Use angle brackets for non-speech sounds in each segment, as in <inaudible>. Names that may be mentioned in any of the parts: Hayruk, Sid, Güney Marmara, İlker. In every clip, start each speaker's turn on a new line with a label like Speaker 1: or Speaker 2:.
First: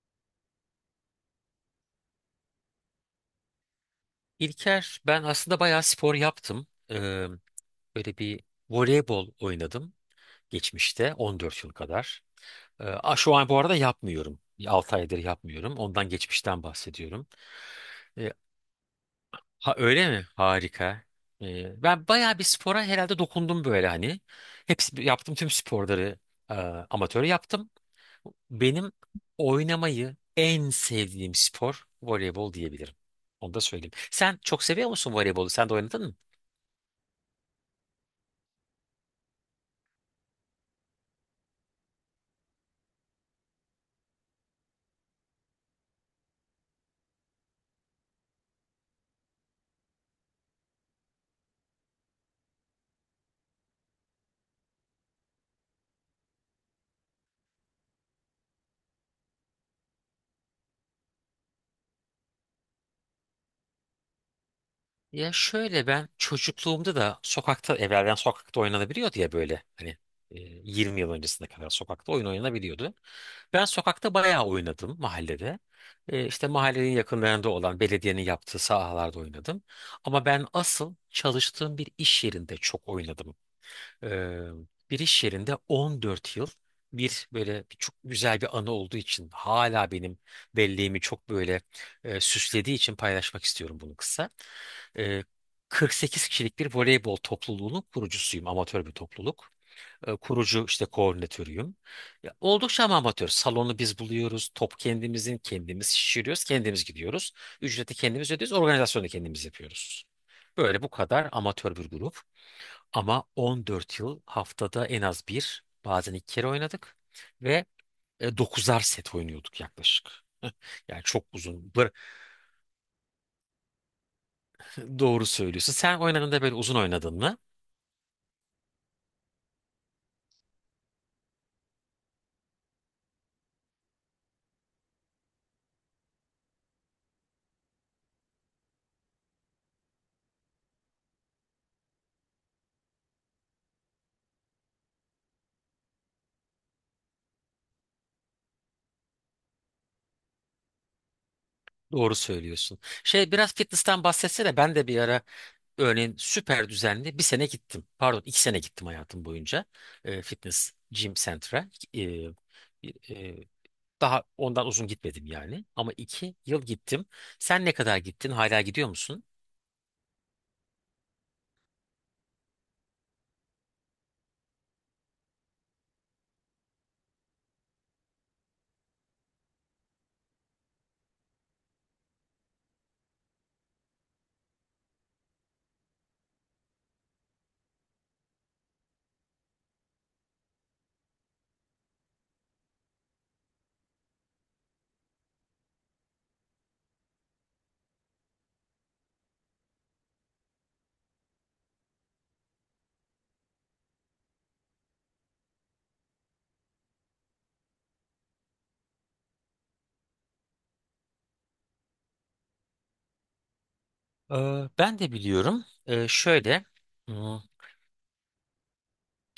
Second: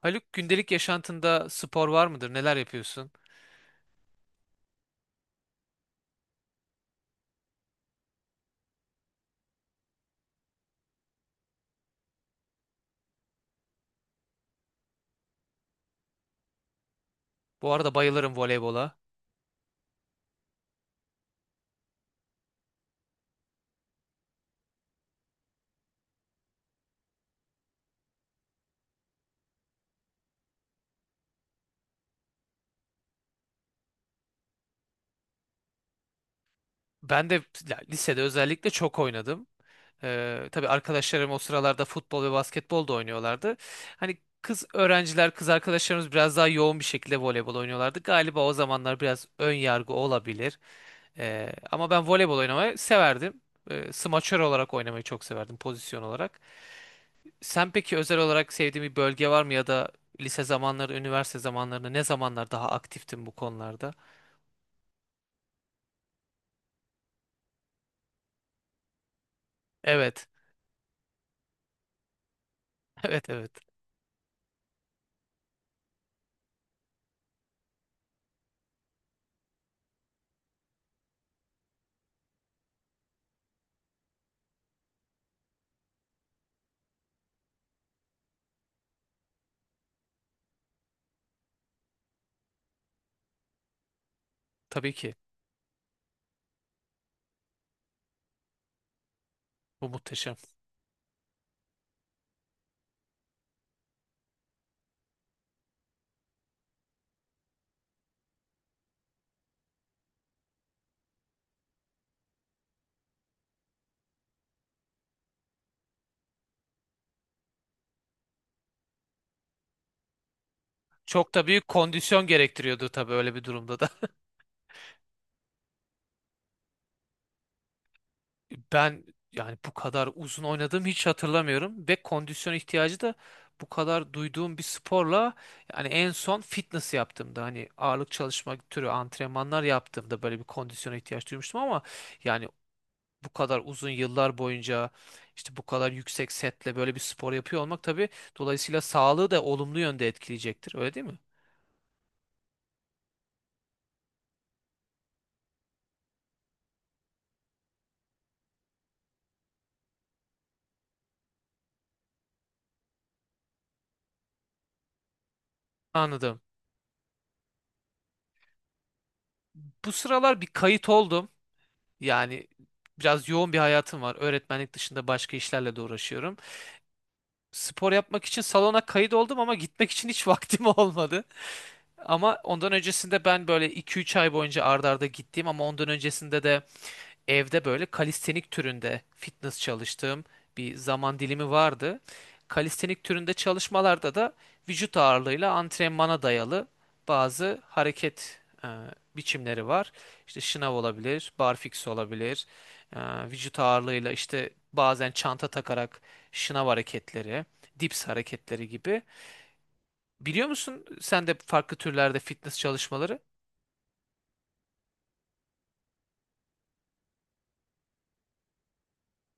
Speaker 1: Haluk gündelik yaşantında spor var mıdır? Neler yapıyorsun?
Speaker 2: İlker, ben aslında bayağı spor yaptım. Böyle bir voleybol oynadım geçmişte 14 yıl kadar. Şu an bu arada yapmıyorum. 6 aydır yapmıyorum. Ondan geçmişten bahsediyorum.
Speaker 1: Bu arada
Speaker 2: Ee,
Speaker 1: bayılırım voleybola.
Speaker 2: ha, öyle mi? Harika. Ben bayağı bir spora herhalde dokundum böyle hani. Hepsi yaptım tüm sporları, e, amatör yaptım. Benim oynamayı en sevdiğim spor voleybol diyebilirim. Onu da söyleyeyim. Sen çok seviyor musun voleybolu? Sen de oynadın mı?
Speaker 1: Ben de ya, lisede özellikle çok oynadım. Tabii arkadaşlarım o sıralarda futbol ve basketbol da oynuyorlardı. Hani kız öğrenciler, kız arkadaşlarımız biraz daha yoğun bir şekilde voleybol oynuyorlardı. Galiba o zamanlar biraz ön yargı olabilir. Ama ben voleybol oynamayı severdim. Smaçör olarak oynamayı çok severdim pozisyon olarak. Sen peki özel olarak sevdiğin bir bölge var mı ya da lise zamanları, üniversite zamanlarında ne zamanlar daha aktiftin bu konularda?
Speaker 2: Ya şöyle ben çocukluğumda da sokakta evvelden sokakta oynanabiliyordu ya böyle hani,
Speaker 1: Evet. <laughs>
Speaker 2: e, 20 yıl öncesine kadar sokakta oyun oynanabiliyordu.
Speaker 1: Evet, evet.
Speaker 2: Ben sokakta bayağı oynadım mahallede. İşte mahallenin yakınlarında olan belediyenin yaptığı sahalarda oynadım. Ama ben asıl çalıştığım bir iş yerinde çok oynadım. Ee, Bir iş yerinde 14 yıl bir böyle bir çok güzel bir anı olduğu için hala benim belleğimi çok böyle, süslediği için paylaşmak istiyorum bunu kısa.
Speaker 1: Tabii ki.
Speaker 2: Ee, 48 kişilik bir voleybol topluluğunun kurucusuyum. Amatör bir topluluk.
Speaker 1: Bu muhteşem.
Speaker 2: Kurucu işte koordinatörüyüm. Ya, oldukça ama amatör. Salonu biz buluyoruz. Top kendimizin. Kendimiz şişiriyoruz. Kendimiz gidiyoruz. Ücreti kendimiz ödüyoruz. Organizasyonu da kendimiz yapıyoruz. Böyle bu kadar amatör bir grup. Ama 14 yıl haftada en az bir, bazen iki kere oynadık ve 9'ar set oynuyorduk yaklaşık. Yani çok
Speaker 1: Çok da büyük
Speaker 2: uzun.
Speaker 1: kondisyon gerektiriyordu tabii öyle bir durumda da.
Speaker 2: Doğru söylüyorsun. Sen oynadığında böyle uzun oynadın mı?
Speaker 1: <laughs> Ben yani bu kadar uzun oynadığımı hiç hatırlamıyorum ve kondisyon ihtiyacı da bu kadar duyduğum bir sporla yani en son fitness yaptığımda hani ağırlık çalışma türü antrenmanlar yaptığımda böyle bir kondisyona ihtiyaç duymuştum ama yani bu kadar uzun yıllar boyunca işte bu kadar yüksek setle böyle bir spor yapıyor olmak tabii dolayısıyla sağlığı da olumlu yönde etkileyecektir. Öyle değil mi?
Speaker 2: Doğru söylüyorsun. Şey biraz fitness'ten bahsetsene. Ben de bir ara örneğin süper düzenli bir sene gittim. Pardon 2 sene gittim hayatım boyunca. Fitness gym center'a. E, e, Daha ondan uzun gitmedim yani. Ama iki
Speaker 1: Anladım.
Speaker 2: yıl gittim. Sen ne kadar gittin? Hala gidiyor musun?
Speaker 1: Bu sıralar bir kayıt oldum. Yani biraz yoğun bir hayatım var. Öğretmenlik dışında başka işlerle de uğraşıyorum. Spor yapmak için salona kayıt oldum ama gitmek için hiç <laughs> vaktim olmadı. Ama ondan öncesinde ben böyle 2-3 ay boyunca ardarda arda gittiğim ama ondan öncesinde de evde böyle kalistenik türünde fitness çalıştığım bir zaman dilimi vardı. Kalistenik türünde çalışmalarda da vücut ağırlığıyla antrenmana dayalı bazı hareket biçimleri var. İşte şınav olabilir, barfiks olabilir, e, vücut ağırlığıyla işte bazen çanta takarak şınav hareketleri, dips hareketleri gibi. Biliyor musun sen de farklı türlerde fitness çalışmaları?
Speaker 2: Ben de biliyorum. Şöyle hmm,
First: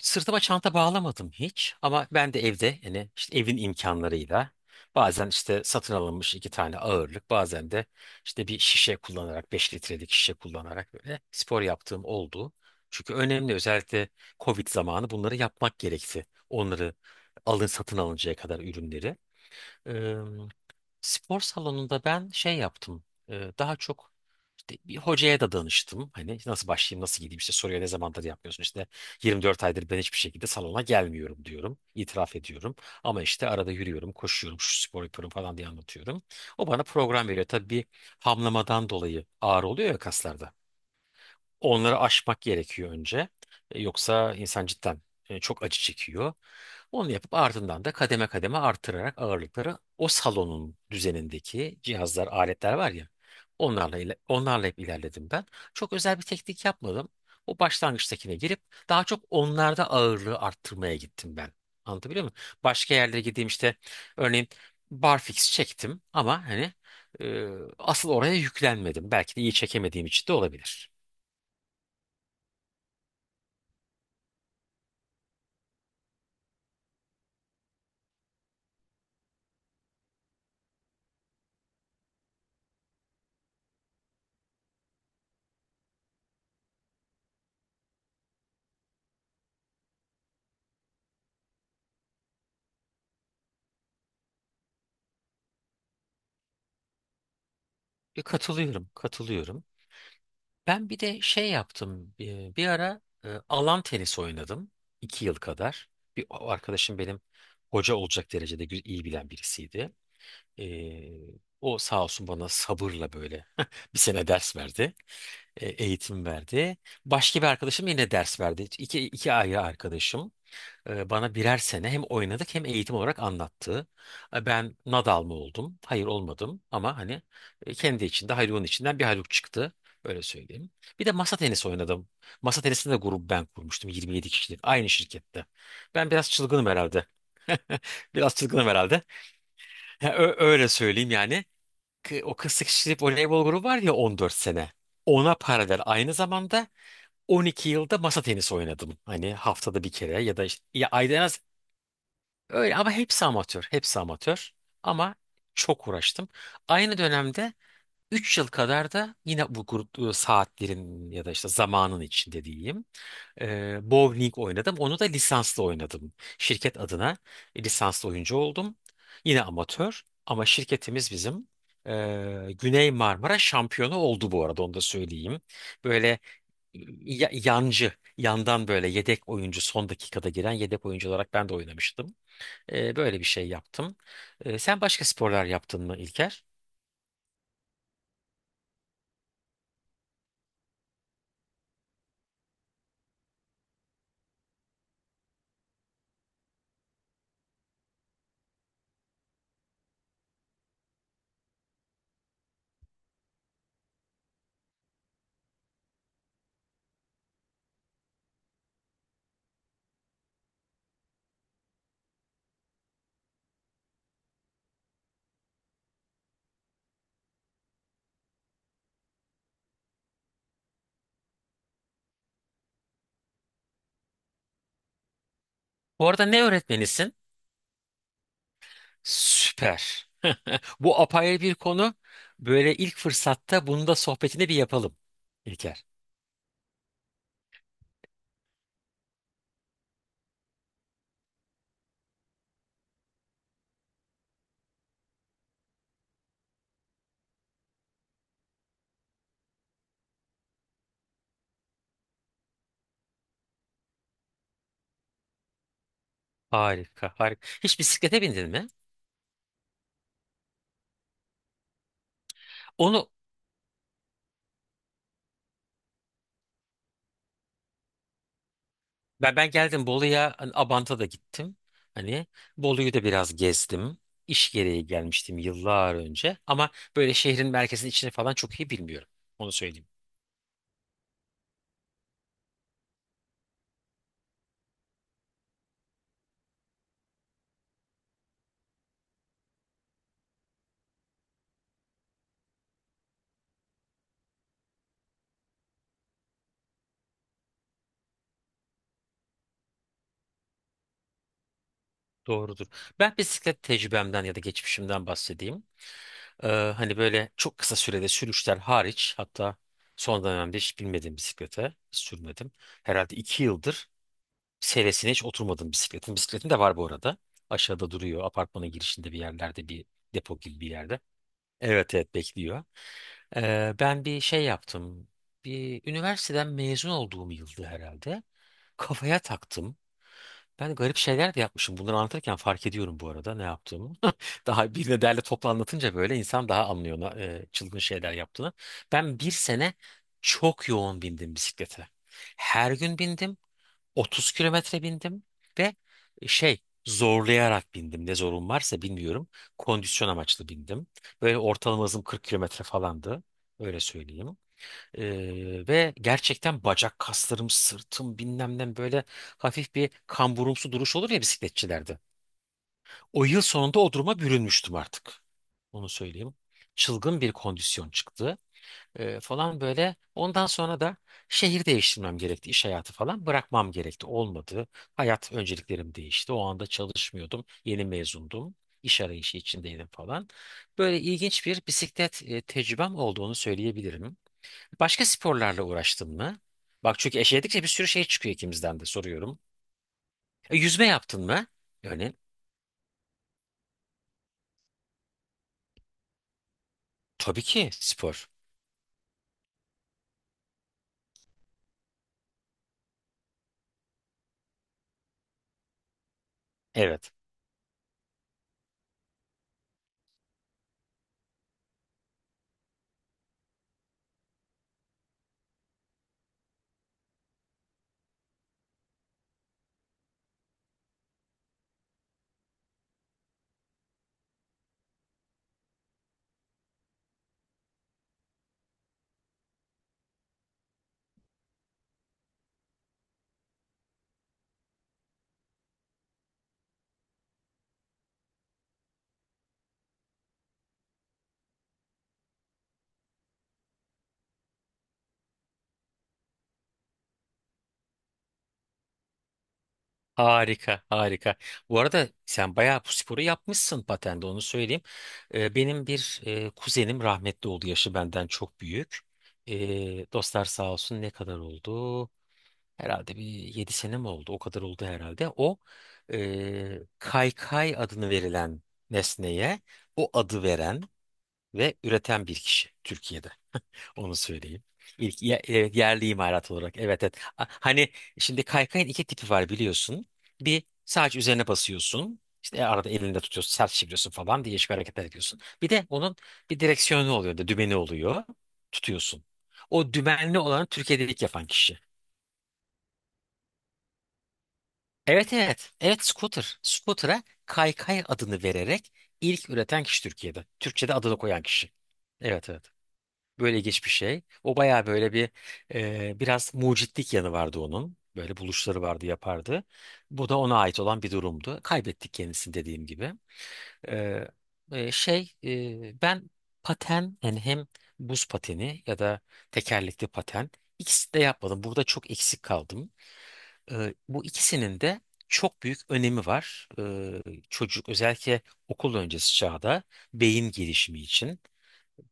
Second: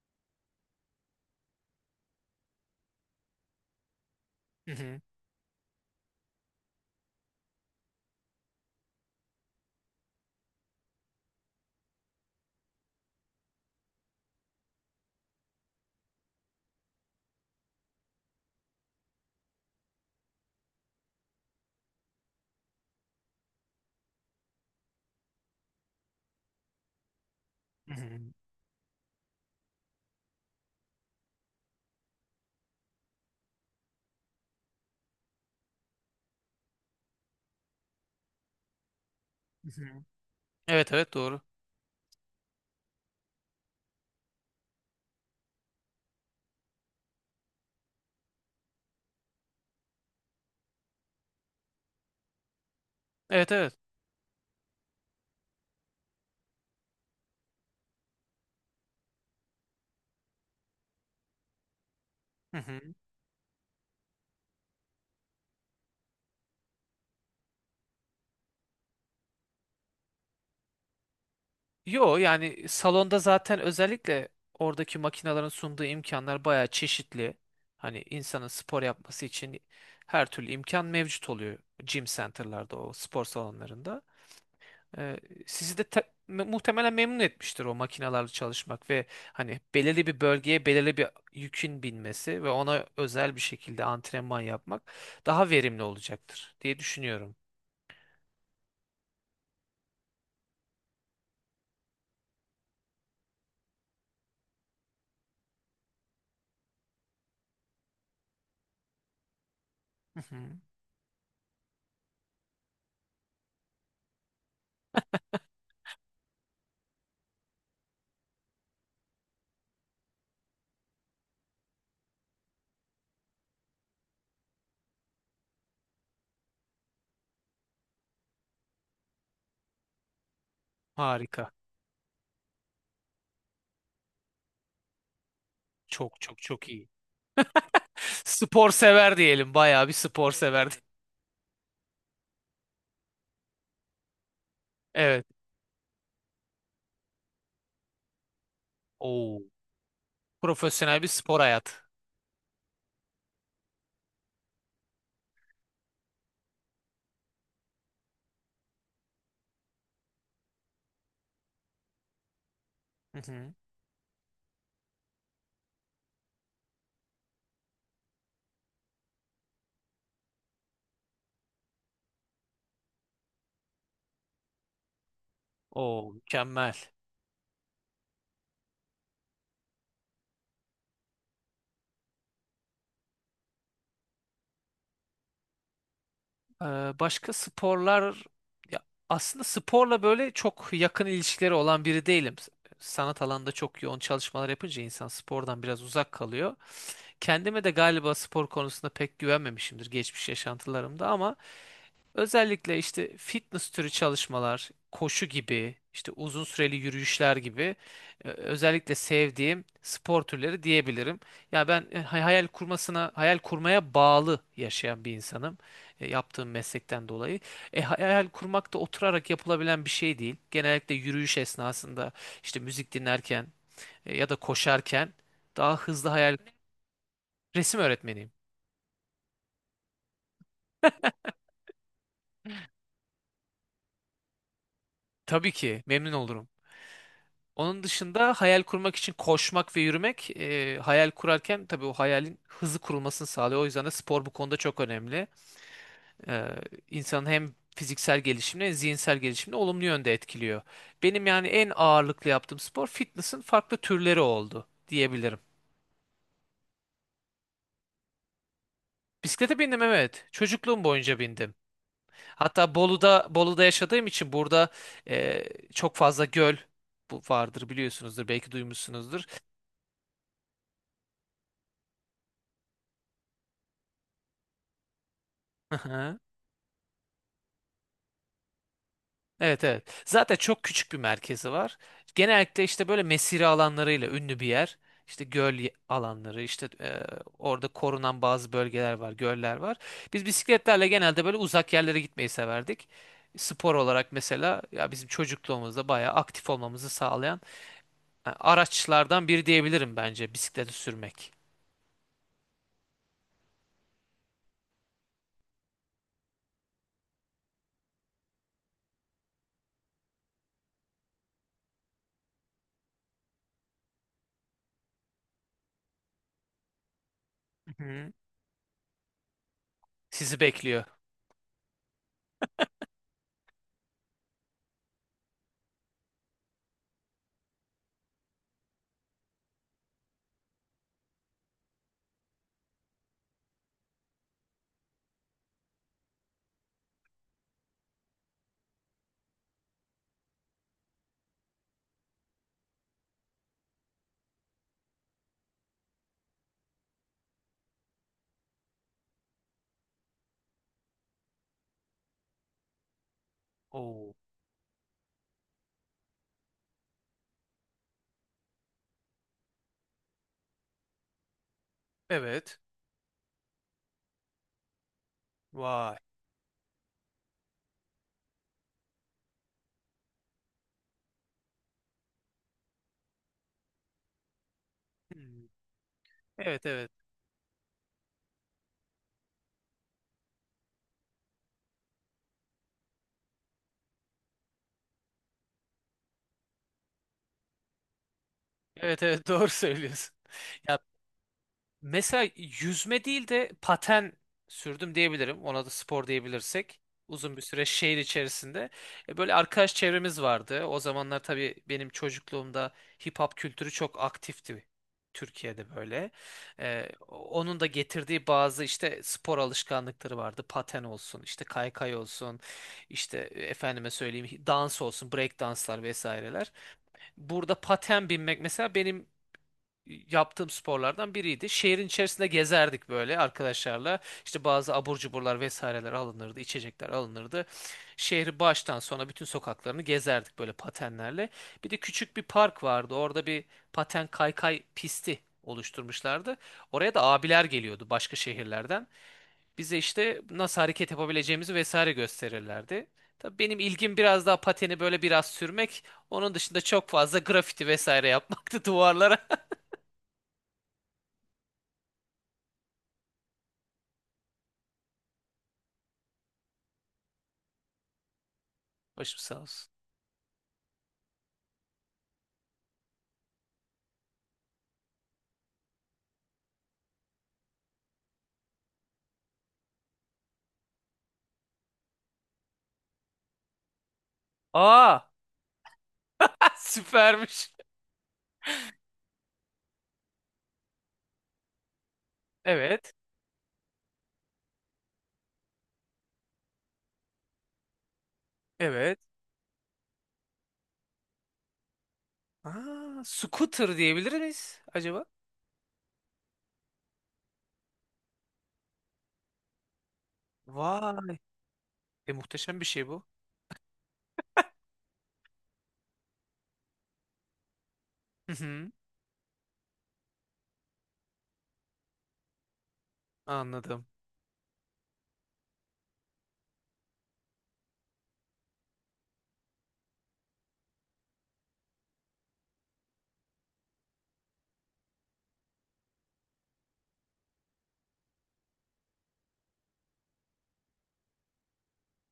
Speaker 2: sırtıma çanta bağlamadım hiç ama ben de evde yani işte evin imkanlarıyla
Speaker 1: Hı hı.
Speaker 2: bazen işte satın alınmış iki tane ağırlık bazen de işte bir şişe kullanarak 5 litrelik şişe kullanarak böyle spor yaptığım oldu. Çünkü önemli özellikle Covid zamanı bunları yapmak gerekti. Onları alın satın alıncaya kadar ürünleri. Spor salonunda ben şey yaptım. Daha çok işte bir hocaya da danıştım. Hani nasıl başlayayım, nasıl gideyim işte soruyor ne
Speaker 1: Hı hı.
Speaker 2: zamandır yapmıyorsun. İşte 24 aydır ben hiçbir şekilde salona gelmiyorum diyorum. İtiraf ediyorum. Ama işte arada yürüyorum, koşuyorum, şu spor yapıyorum falan diye anlatıyorum. O bana program veriyor. Tabii bir hamlamadan dolayı ağır
Speaker 1: Hı
Speaker 2: oluyor ya
Speaker 1: hı.
Speaker 2: kaslarda.
Speaker 1: Evet, evet, doğru.
Speaker 2: Onları aşmak gerekiyor önce. Yoksa insan cidden, çok acı çekiyor. Onu yapıp ardından da kademe kademe artırarak ağırlıkları o salonun düzenindeki cihazlar, aletler var ya
Speaker 1: Evet, evet.
Speaker 2: onlarla hep ilerledim ben. Çok özel bir teknik yapmadım. O başlangıçtakine girip daha çok onlarda ağırlığı arttırmaya gittim ben. Anlatabiliyor muyum?
Speaker 1: Hı hı.
Speaker 2: Başka yerlere gideyim işte örneğin barfix çektim ama hani, e, asıl oraya yüklenmedim. Belki de iyi çekemediğim için de olabilir.
Speaker 1: Yo yani salonda zaten özellikle oradaki makinaların sunduğu imkanlar bayağı çeşitli. Hani insanın spor yapması için her türlü imkan mevcut oluyor gym center'larda o spor salonlarında. Ee, Sizi de muhtemelen memnun etmiştir o makinalarla çalışmak ve hani belirli bir bölgeye belirli bir yükün binmesi ve ona özel bir şekilde antrenman yapmak daha verimli olacaktır diye düşünüyorum.
Speaker 2: Katılıyorum, katılıyorum. Ben bir de şey yaptım. Bir ara alan tenisi oynadım. 2 yıl kadar. Bir o arkadaşım benim hoca olacak derecede iyi bilen birisiydi.
Speaker 1: Hı hı.
Speaker 2: E, O sağ olsun bana sabırla böyle <laughs> bir sene ders verdi. Eğitim verdi. Başka bir arkadaşım yine ders verdi. İki ayrı arkadaşım bana birer sene hem oynadık hem eğitim olarak anlattı. Ben Nadal mı oldum? Hayır olmadım ama hani, kendi içinde Hayrun'un içinden bir Hayruk çıktı. Öyle söyleyeyim. Bir de masa
Speaker 1: Harika.
Speaker 2: tenisi oynadım. Masa tenisinde de grubu ben kurmuştum 27 kişilik aynı şirkette. Ben
Speaker 1: Çok
Speaker 2: biraz
Speaker 1: çok
Speaker 2: çılgınım
Speaker 1: çok iyi.
Speaker 2: herhalde. Biraz çılgınım
Speaker 1: Spor
Speaker 2: herhalde.
Speaker 1: sever diyelim. Bayağı bir
Speaker 2: Ha,
Speaker 1: spor sever.
Speaker 2: öyle
Speaker 1: <laughs>
Speaker 2: söyleyeyim yani. O 48 kişilik voleybol grubu var ya 14 sene.
Speaker 1: Evet.
Speaker 2: Ona paralel aynı zamanda 12 yılda masa tenisi oynadım. Hani
Speaker 1: Oo.
Speaker 2: haftada bir kere ya da işte ya
Speaker 1: Profesyonel bir
Speaker 2: ayda en
Speaker 1: spor
Speaker 2: az.
Speaker 1: hayat.
Speaker 2: Öyle ama hepsi amatör. Hepsi amatör. Ama çok uğraştım. Aynı dönemde 3 yıl kadar da yine bu grup, saatlerin ya da işte zamanın içinde diyeyim.
Speaker 1: Hı hı.
Speaker 2: Bowling oynadım. Onu da lisanslı oynadım. Şirket adına lisanslı oyuncu oldum. Yine amatör ama şirketimiz bizim. Güney Marmara şampiyonu oldu bu arada, onu da söyleyeyim.
Speaker 1: Oo,
Speaker 2: Böyle
Speaker 1: mükemmel.
Speaker 2: yancı, yandan böyle yedek oyuncu son dakikada giren yedek oyuncu olarak ben de oynamıştım. Böyle bir şey yaptım. Sen başka sporlar yaptın mı, İlker?
Speaker 1: Ee, Başka sporlar ya aslında sporla böyle çok yakın ilişkileri olan biri değilim. Sanat alanında çok yoğun çalışmalar yapınca insan spordan biraz uzak kalıyor. Kendime de galiba spor konusunda pek güvenmemişimdir geçmiş yaşantılarımda ama özellikle işte fitness türü çalışmalar, koşu gibi, işte uzun süreli yürüyüşler gibi özellikle sevdiğim spor türleri diyebilirim. Ya ben e, hayal kurmasına, hayal kurmaya bağlı yaşayan bir insanım, yaptığım meslekten dolayı. E, hayal kurmak da oturarak yapılabilen bir şey değil. Genellikle yürüyüş esnasında işte müzik dinlerken ya da koşarken daha
Speaker 2: Bu
Speaker 1: hızlı
Speaker 2: arada
Speaker 1: hayal.
Speaker 2: ne öğretmenisin?
Speaker 1: Resim öğretmeniyim.
Speaker 2: Süper. <laughs> Bu apayrı bir konu. Böyle ilk fırsatta bunu da sohbetini bir yapalım,
Speaker 1: Tabii ki
Speaker 2: İlker.
Speaker 1: memnun olurum. Onun dışında hayal kurmak için koşmak ve yürümek, hayal kurarken tabii o hayalin hızlı kurulmasını sağlıyor. O yüzden de spor bu konuda çok önemli. E, insanın hem fiziksel gelişimini hem zihinsel gelişimini olumlu yönde etkiliyor. Benim yani en ağırlıklı yaptığım spor fitness'ın farklı türleri oldu diyebilirim.
Speaker 2: Harika, harika. Hiç bisiklete bindin mi?
Speaker 1: Bisiklete bindim, evet. Çocukluğum boyunca bindim. Hatta
Speaker 2: Onu
Speaker 1: Bolu'da yaşadığım için burada e, çok fazla göl bu vardır, biliyorsunuzdur, belki duymuşsunuzdur.
Speaker 2: ben geldim Bolu'ya, hani Abant'a da gittim. Hani Bolu'yu da biraz gezdim. İş gereği gelmiştim yıllar
Speaker 1: <laughs>
Speaker 2: önce ama böyle şehrin merkezinin içine falan çok iyi bilmiyorum. Onu
Speaker 1: Evet,
Speaker 2: söyleyeyim.
Speaker 1: evet. Zaten çok küçük bir merkezi var. Genellikle işte böyle mesire alanlarıyla ünlü bir yer. İşte alanları, işte orada korunan bazı bölgeler var, göller var. Biz bisikletlerle genelde böyle uzak yerlere gitmeyi severdik. Spor olarak mesela ya bizim çocukluğumuzda bayağı aktif olmamızı sağlayan araçlardan biri diyebilirim bence bisikleti sürmek.
Speaker 2: Doğrudur. Ben bisiklet tecrübemden ya da geçmişimden bahsedeyim. Ee, Hani böyle çok kısa sürede sürüşler hariç hatta son dönemde hiç binmedim bisiklete. Hiç sürmedim. Herhalde 2 yıldır seresine hiç oturmadım bisikletin. Bisikletim de var bu arada.
Speaker 1: Hı
Speaker 2: Aşağıda
Speaker 1: hı.
Speaker 2: duruyor. Apartmanın girişinde bir yerlerde bir depo
Speaker 1: Sizi
Speaker 2: gibi bir
Speaker 1: bekliyor.
Speaker 2: yerde. Evet, evet, bekliyor. Ben bir şey yaptım. Bir üniversiteden mezun olduğum yıldı herhalde. Kafaya taktım. Ben garip şeyler de yapmışım. Bunları anlatırken fark ediyorum bu arada ne yaptığımı. <laughs> Daha birine derle toplu anlatınca böyle insan daha anlıyor çılgın şeyler yaptığını. Ben bir sene çok yoğun bindim bisiklete. Her gün bindim. 30 kilometre bindim ve şey zorlayarak bindim. Ne zorun varsa bilmiyorum. Kondisyon amaçlı bindim. Böyle ortalama hızım 40 kilometre falandı. Öyle
Speaker 1: Oo.
Speaker 2: söyleyeyim. Ve gerçekten bacak kaslarım, sırtım bilmem ne böyle hafif bir kamburumsu duruş olur ya bisikletçilerde.
Speaker 1: Evet.
Speaker 2: O yıl sonunda o duruma bürünmüştüm artık. Onu
Speaker 1: Vay.
Speaker 2: söyleyeyim. Çılgın bir kondisyon çıktı, falan böyle. Ondan sonra da şehir değiştirmem gerekti, iş hayatı falan bırakmam gerekti. Olmadı. Hayat
Speaker 1: Hmm.
Speaker 2: önceliklerim değişti. O
Speaker 1: Evet,
Speaker 2: anda
Speaker 1: evet.
Speaker 2: çalışmıyordum. Yeni mezundum. İş arayışı içindeydim falan. Böyle ilginç bir bisiklet, tecrübem olduğunu söyleyebilirim. Başka sporlarla uğraştın mı? Bak çünkü eşeledikçe bir sürü şey çıkıyor ikimizden de
Speaker 1: Evet, evet, <laughs>
Speaker 2: soruyorum.
Speaker 1: doğru söylüyorsun. Ya
Speaker 2: Yüzme yaptın mı? Yani
Speaker 1: mesela yüzme değil de paten sürdüm diyebilirim. Ona da spor diyebilirsek. Uzun bir
Speaker 2: tabii
Speaker 1: süre
Speaker 2: ki
Speaker 1: şehir
Speaker 2: spor.
Speaker 1: içerisinde. E, böyle arkadaş çevremiz vardı. O zamanlar tabii benim çocukluğumda hip hop kültürü çok aktifti Türkiye'de böyle. E,
Speaker 2: Evet.
Speaker 1: onun da getirdiği bazı işte spor alışkanlıkları vardı. Paten olsun, işte kaykay olsun, işte e, efendime söyleyeyim dans olsun, break danslar vesaireler. Burada paten binmek mesela benim yaptığım sporlardan biriydi. Şehrin içerisinde gezerdik böyle arkadaşlarla. İşte bazı abur cuburlar vesaireler alınırdı, içecekler alınırdı. Şehri baştan sona bütün sokaklarını gezerdik böyle patenlerle. Bir de küçük bir park vardı. Orada bir paten kaykay pisti oluşturmuşlardı. Oraya da abiler geliyordu başka şehirlerden. Bize işte nasıl hareket yapabileceğimizi vesaire gösterirlerdi. Tabii benim ilgim biraz daha pateni böyle biraz sürmek. Onun dışında çok fazla grafiti vesaire yapmaktı <laughs> duvarlara.
Speaker 2: Harika, harika. Bu arada sen bayağı bu sporu yapmışsın patende, onu söyleyeyim. Benim bir kuzenim rahmetli oldu, yaşı benden çok büyük.
Speaker 1: Başım sağ olsun.
Speaker 2: Dostlar sağ olsun, ne kadar oldu? Herhalde bir 7 sene mi oldu? O kadar oldu herhalde. O, kaykay adını verilen nesneye o adı veren ve üreten bir kişi Türkiye'de. Onu söyleyeyim.
Speaker 1: Aa,
Speaker 2: İlk, evet, yerli imalat
Speaker 1: <laughs>
Speaker 2: olarak. Evet, evet.
Speaker 1: süpermiş.
Speaker 2: Hani şimdi kaykayın iki tipi var, biliyorsun. Bir sadece üzerine basıyorsun. İşte arada
Speaker 1: Evet,
Speaker 2: elinde tutuyorsun, sert çeviriyorsun falan değişik hareketler ediyorsun. Bir de onun bir direksiyonu oluyor, da dümeni oluyor.
Speaker 1: evet.
Speaker 2: Tutuyorsun. O dümenli olanı Türkiye'de ilk yapan kişi.
Speaker 1: Aa, scooter diyebilir miyiz acaba?
Speaker 2: Evet, evet. Evet, scooter. Scooter'a kaykay adını vererek ilk üreten kişi Türkiye'de. Türkçe'de adını
Speaker 1: Vay,
Speaker 2: koyan kişi. Evet,
Speaker 1: muhteşem bir
Speaker 2: evet.
Speaker 1: şey bu.
Speaker 2: Böyle geçmiş şey. O bayağı böyle bir, biraz mucitlik yanı vardı onun.
Speaker 1: Hı
Speaker 2: Böyle
Speaker 1: hı,
Speaker 2: buluşları vardı yapardı. Bu da ona ait olan bir durumdu. Kaybettik kendisini dediğim gibi.
Speaker 1: anladım.
Speaker 2: E, Ben paten yani hem buz pateni ya da tekerlekli paten ikisini de yapmadım. Burada çok eksik kaldım. Bu ikisinin de çok büyük önemi var. Çocuk özellikle okul öncesi çağda beyin gelişimi için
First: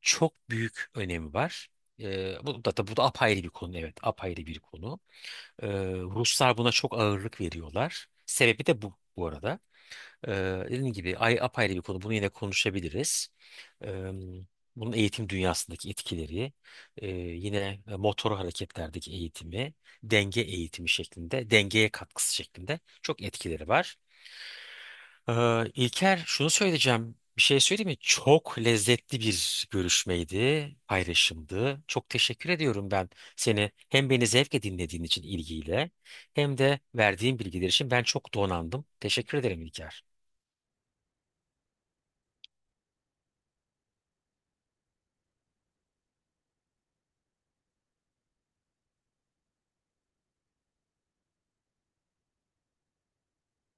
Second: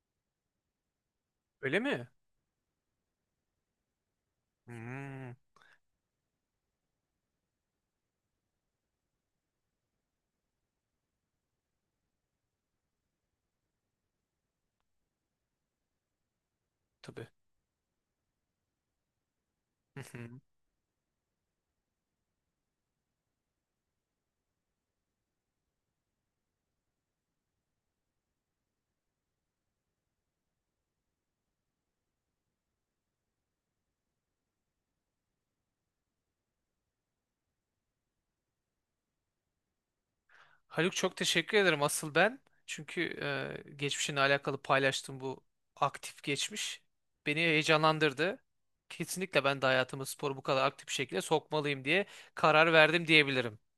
Speaker 2: çok büyük önemi var.
Speaker 1: Öyle mi?
Speaker 2: Bu da, bu da apayrı bir konu, evet, apayrı bir konu.
Speaker 1: Hmm,
Speaker 2: Ee, Ruslar buna çok ağırlık veriyorlar. Sebebi de bu, bu arada. Ee, Dediğim gibi ay apayrı bir konu. Bunu yine konuşabiliriz. Ee, Bunun eğitim dünyasındaki etkileri,
Speaker 1: tabii.
Speaker 2: yine motor hareketlerdeki eğitimi,
Speaker 1: Hı hı.
Speaker 2: denge eğitimi şeklinde, dengeye katkısı şeklinde çok etkileri var. İlker, şunu söyleyeceğim. Bir şey söyleyeyim mi? Çok lezzetli bir görüşmeydi, paylaşımdı. Çok teşekkür ediyorum ben seni hem beni zevkle dinlediğin için ilgiyle hem de verdiğin bilgiler için ben çok donandım. Teşekkür ederim İlker.
Speaker 1: Haluk, çok teşekkür ederim asıl ben. Çünkü geçmişinle alakalı paylaştığım bu aktif geçmiş beni heyecanlandırdı. Kesinlikle ben de hayatıma sporu bu kadar aktif bir şekilde sokmalıyım diye karar verdim diyebilirim.